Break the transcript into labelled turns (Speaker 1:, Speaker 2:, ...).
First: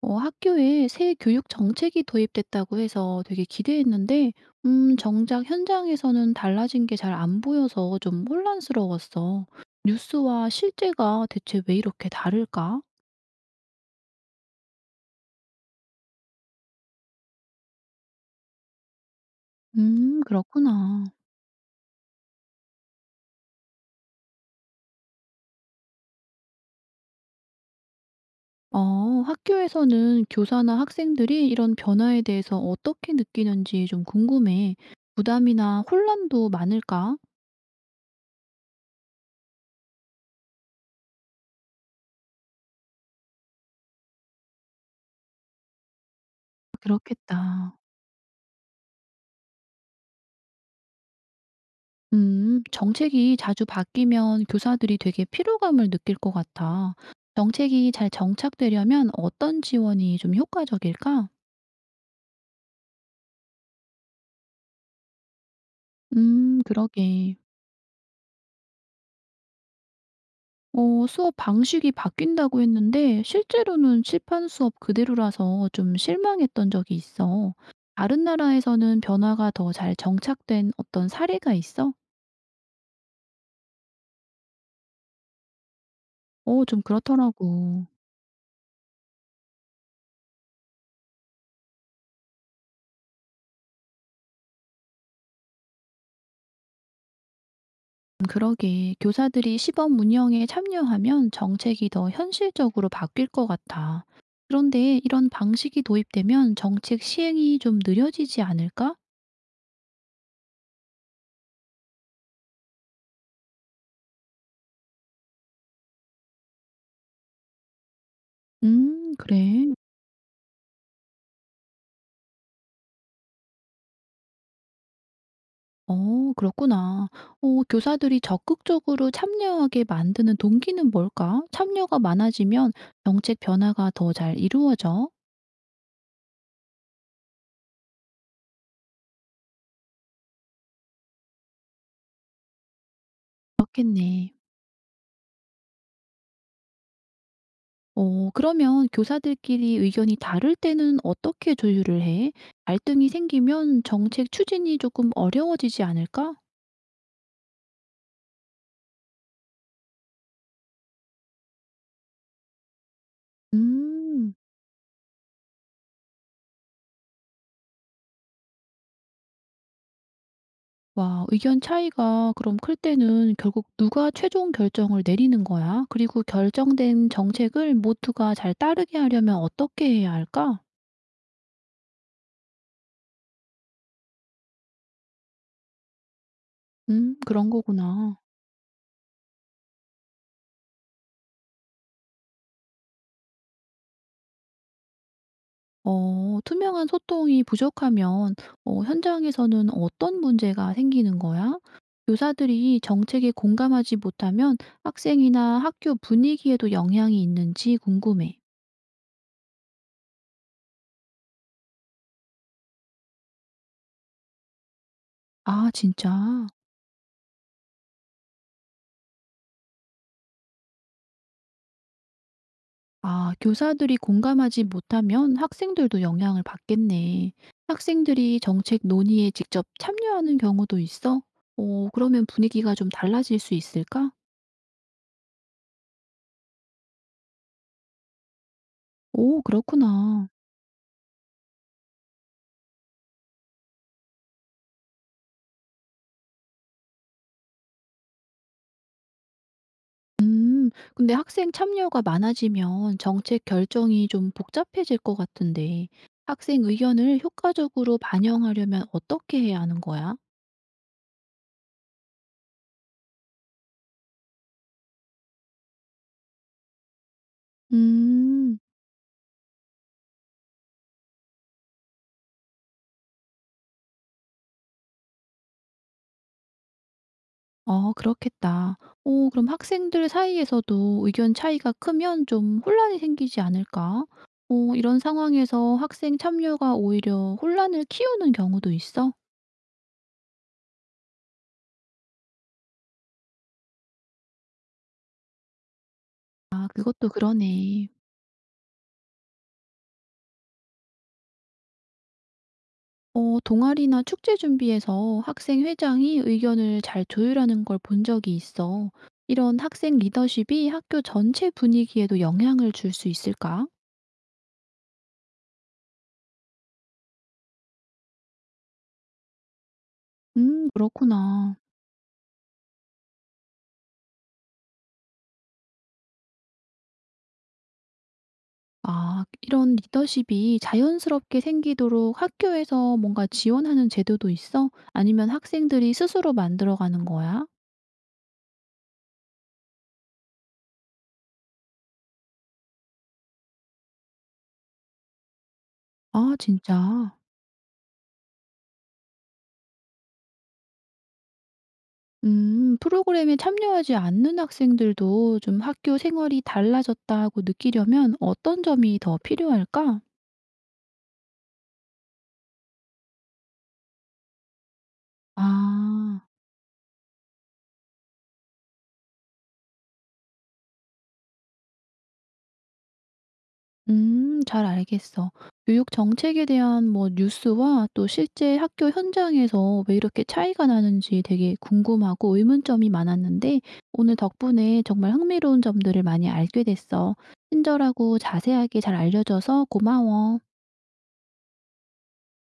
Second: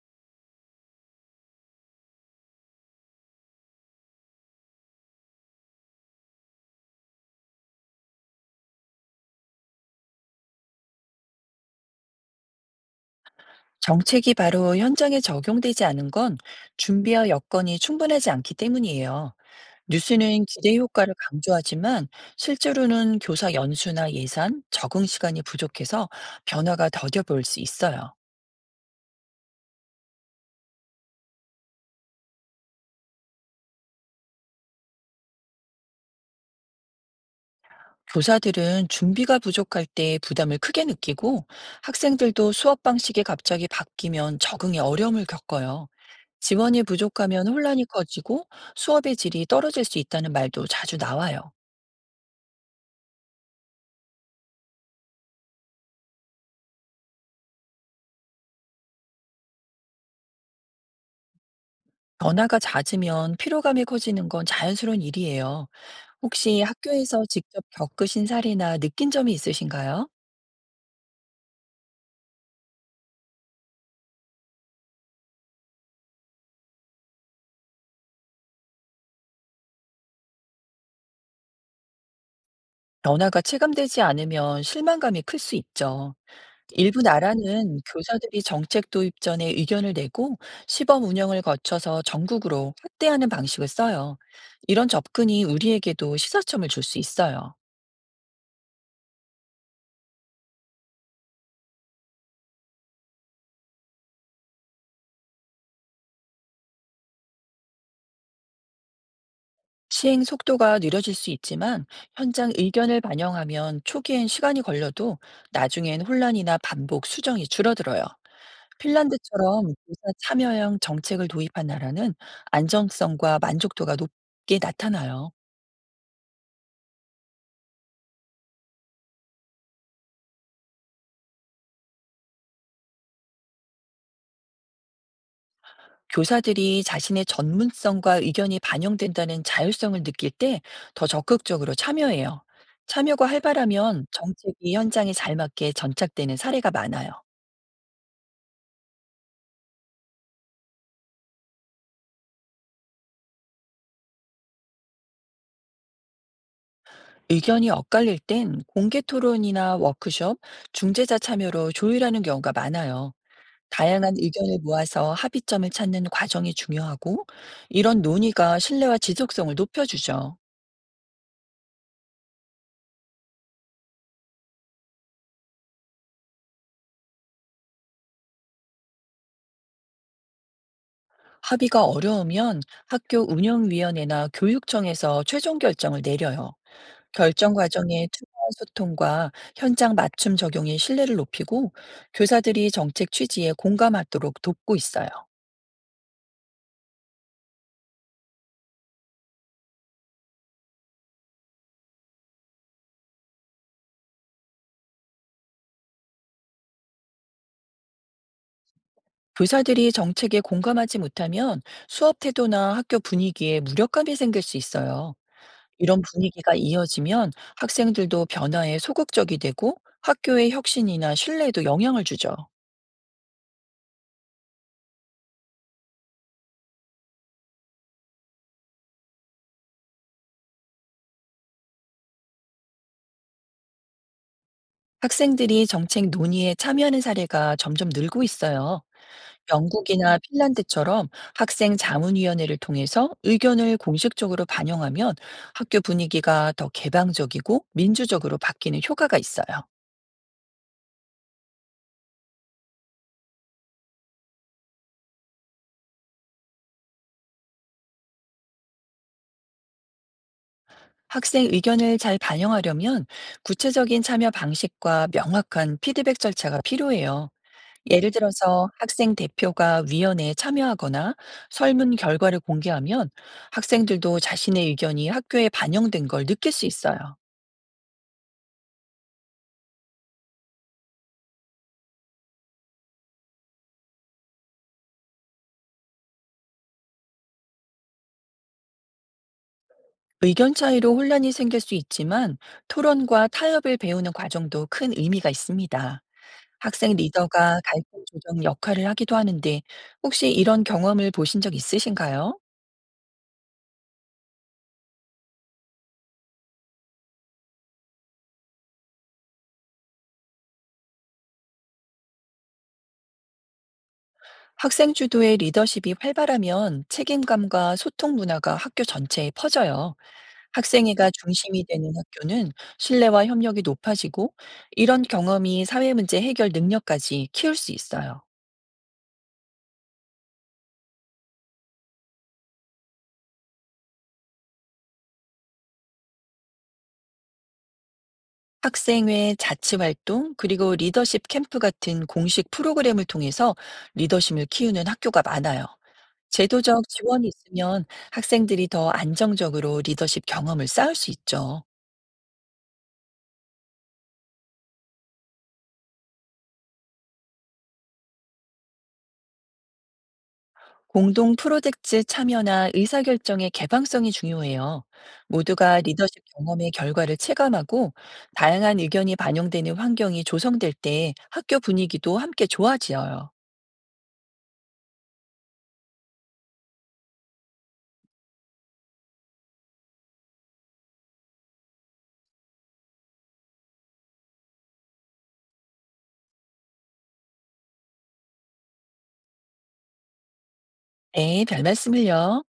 Speaker 1: 어 학교에 새 교육 정책이 도입됐다고 해서 되게 기대했는데, 정작 현장에서는 달라진 게 잘 안 보여서 좀 혼란스러웠어. 뉴스와 실제가 대체 왜 이렇게 다를까?
Speaker 2: 정책이 바로 현장에 적용되지 않은 건 준비와 여건이 충분하지 않기 때문이에요. 뉴스는 기대
Speaker 1: 그렇구나.
Speaker 2: 효과를 강조하지만, 실제로는 교사 연수나 예산, 적응 시간이 부족해서 변화가 더뎌 보일 수 있어요.
Speaker 1: 어, 학교에서는 교사나 학생들이 이런 변화에 대해서 어떻게 느끼는지 좀 궁금해. 부담이나 혼란도 많을까?
Speaker 2: 교사들은 준비가 부족할 때 부담을 크게 느끼고, 학생들도 수업 방식이 갑자기 바뀌면 적응에 어려움을 겪어요. 지원이 부족하면
Speaker 1: 그렇겠다.
Speaker 2: 혼란이 커지고, 수업의 질이 떨어질 수 있다는 말도 자주 나와요.
Speaker 1: 정책이 자주 바뀌면 교사들이 되게 피로감을 느낄 것 같아. 정책이 잘 정착되려면 어떤 지원이 좀 효과적일까?
Speaker 2: 변화가 잦으면 피로감이 커지는 건 자연스러운 일이에요. 혹시 학교에서
Speaker 1: 그러게.
Speaker 2: 직접 겪으신 사례나 느낀 점이 있으신가요?
Speaker 1: 어, 수업 방식이 바뀐다고 했는데 실제로는 칠판 수업 그대로라서 좀 실망했던 적이 있어. 다른 나라에서는 변화가 더 잘 정착된 어떤 사례가 있어?
Speaker 2: 변화가 체감되지 않으면 실망감이 클 수 있죠.
Speaker 1: 어, 좀
Speaker 2: 일부 나라는
Speaker 1: 그렇더라고.
Speaker 2: 교사들이 정책 도입 전에 의견을 내고, 시범 운영을 거쳐서 전국으로 확대하는 방식을 써요. 이런 접근이 우리에게도 시사점을 줄 수 있어요.
Speaker 1: 그러게. 교사들이 시범 운영에 참여하면 정책이 더 현실적으로 바뀔 것 같아. 그런데 이런 방식이 도입되면 정책 시행이 좀 느려지지 않을까?
Speaker 2: 시행 속도가 느려질 수 있지만, 현장 의견을 반영하면 초기엔 시간이 걸려도 나중엔 혼란이나 반복 수정이 줄어들어요. 핀란드처럼
Speaker 1: 그래.
Speaker 2: 교사 참여형 정책을 도입한 나라는 안정성과 만족도가 높게 나타나요.
Speaker 1: 어, 그렇구나. 어, 교사들이 적극적으로 참여하게 만드는 동기는 뭘까? 참여가 많아지면 정책 변화가 더 잘 이루어져.
Speaker 2: 교사들이 자신의 전문성과 의견이 반영된다는 자율성을 느낄 때 더 적극적으로 참여해요. 참여가 활발하면
Speaker 1: 그렇겠네.
Speaker 2: 정책이 현장에 잘 맞게 전착되는 사례가 많아요.
Speaker 1: 어 그러면 교사들끼리 의견이 다를 때는 어떻게 조율을 해? 갈등이 생기면 정책 추진이 조금 어려워지지 않을까?
Speaker 2: 의견이 엇갈릴 땐 공개 토론이나 워크숍, 중재자 참여로 조율하는 경우가 많아요. 다양한
Speaker 1: 음.
Speaker 2: 의견을 모아서 합의점을 찾는 과정이 중요하고, 이런 논의가 신뢰와 지속성을 높여주죠.
Speaker 1: 와, 의견 차이가 그럼 클 때는 결국 누가 최종 결정을 내리는 거야? 그리고 결정된 정책을 모두가 잘 따르게 하려면 어떻게 해야 할까?
Speaker 2: 합의가 어려우면 학교 운영위원회나 교육청에서 최종 결정을 내려요.
Speaker 1: 그런
Speaker 2: 결정 과정에
Speaker 1: 거구나.
Speaker 2: 투명한 소통과 현장 맞춤 적용이 신뢰를 높이고, 교사들이 정책 취지에 공감하도록 돕고 있어요.
Speaker 1: 어 투명한 소통이 부족하면 어 현장에서는 어떤 문제가 생기는 거야? 교사들이 정책에 공감하지 못하면 학생이나 학교 분위기에도 영향이 있는지 궁금해.
Speaker 2: 교사들이 정책에 공감하지 못하면 수업 태도나 학교 분위기에 무력감이 생길 수 있어요.
Speaker 1: 아,
Speaker 2: 이런
Speaker 1: 진짜?
Speaker 2: 분위기가 이어지면 학생들도 변화에 소극적이 되고, 학교의 혁신이나 신뢰에도 영향을 주죠.
Speaker 1: 아, 교사들이 공감하지 못하면 학생들도 영향을 받겠네. 학생들이 정책 논의에 직접 참여하는 경우도 있어? 어, 그러면 분위기가 좀 달라질 수 있을까?
Speaker 2: 학생들이 정책 논의에 참여하는 사례가 점점 늘고 있어요.
Speaker 1: 오,
Speaker 2: 영국이나
Speaker 1: 그렇구나.
Speaker 2: 핀란드처럼 학생 자문위원회를 통해서 의견을 공식적으로 반영하면 학교 분위기가 더 개방적이고 민주적으로 바뀌는 효과가 있어요.
Speaker 1: 음. 근데 학생 참여가 많아지면 정책 결정이 좀 복잡해질 것 같은데, 학생 의견을 효과적으로 반영하려면 어떻게 해야 하는 거야?
Speaker 2: 학생 의견을 잘 반영하려면 구체적인 참여 방식과 명확한 피드백 절차가 필요해요. 예를
Speaker 1: 음.
Speaker 2: 들어서 학생 대표가 위원회에 참여하거나 설문 결과를 공개하면, 학생들도 자신의 의견이 학교에 반영된 걸 느낄 수 있어요.
Speaker 1: 어, 그렇겠다. 오, 그럼 학생들 사이에서도 의견 차이가 크면 좀 혼란이 생기지 않을까? 오, 이런 상황에서 학생 참여가 오히려 혼란을 키우는 경우도 있어?
Speaker 2: 의견 차이로 혼란이 생길 수 있지만, 토론과 타협을 배우는 과정도 큰 의미가 있습니다.
Speaker 1: 아,
Speaker 2: 학생
Speaker 1: 그것도
Speaker 2: 리더가
Speaker 1: 그러네.
Speaker 2: 갈등 조정 역할을 하기도 하는데, 혹시 이런 경험을 보신 적 있으신가요?
Speaker 1: 어, 동아리나 축제 준비에서 학생 회장이 의견을 잘 조율하는 걸 본 적이 있어. 이런 학생 리더십이 학교 전체 분위기에도 영향을 줄 수 있을까?
Speaker 2: 학생 주도의 리더십이 활발하면 책임감과 소통 문화가 학교 전체에 퍼져요. 학생회가
Speaker 1: 그렇구나.
Speaker 2: 중심이 되는 학교는 신뢰와 협력이 높아지고, 이런 경험이 사회 문제 해결 능력까지 키울 수 있어요.
Speaker 1: 아, 이런 리더십이 자연스럽게 생기도록 학교에서 뭔가 지원하는 제도도 있어? 아니면 학생들이 스스로 만들어가는 거야?
Speaker 2: 학생회 자치 활동 그리고 리더십 캠프 같은 공식 프로그램을 통해서 리더십을 키우는 학교가 많아요.
Speaker 1: 아,
Speaker 2: 제도적
Speaker 1: 진짜.
Speaker 2: 지원이 있으면 학생들이 더 안정적으로 리더십 경험을 쌓을 수 있죠.
Speaker 1: 프로그램에 참여하지 않는 학생들도 좀 학교 생활이 달라졌다고 느끼려면 어떤 점이 더 필요할까?
Speaker 2: 공동 프로젝트 참여나 의사결정의 개방성이 중요해요. 모두가 리더십
Speaker 1: 아,
Speaker 2: 경험의 결과를 체감하고, 다양한 의견이 반영되는 환경이 조성될 때 학교 분위기도 함께 좋아지어요.
Speaker 1: 잘 알겠어. 교육 정책에 대한 뭐 뉴스와 또 실제 학교 현장에서 왜 이렇게 차이가 나는지 되게 궁금하고 의문점이 많았는데 오늘 덕분에 정말 흥미로운 점들을 많이 알게 됐어. 친절하고 자세하게 잘 알려줘서 고마워.
Speaker 2: 네, 별 말씀을요.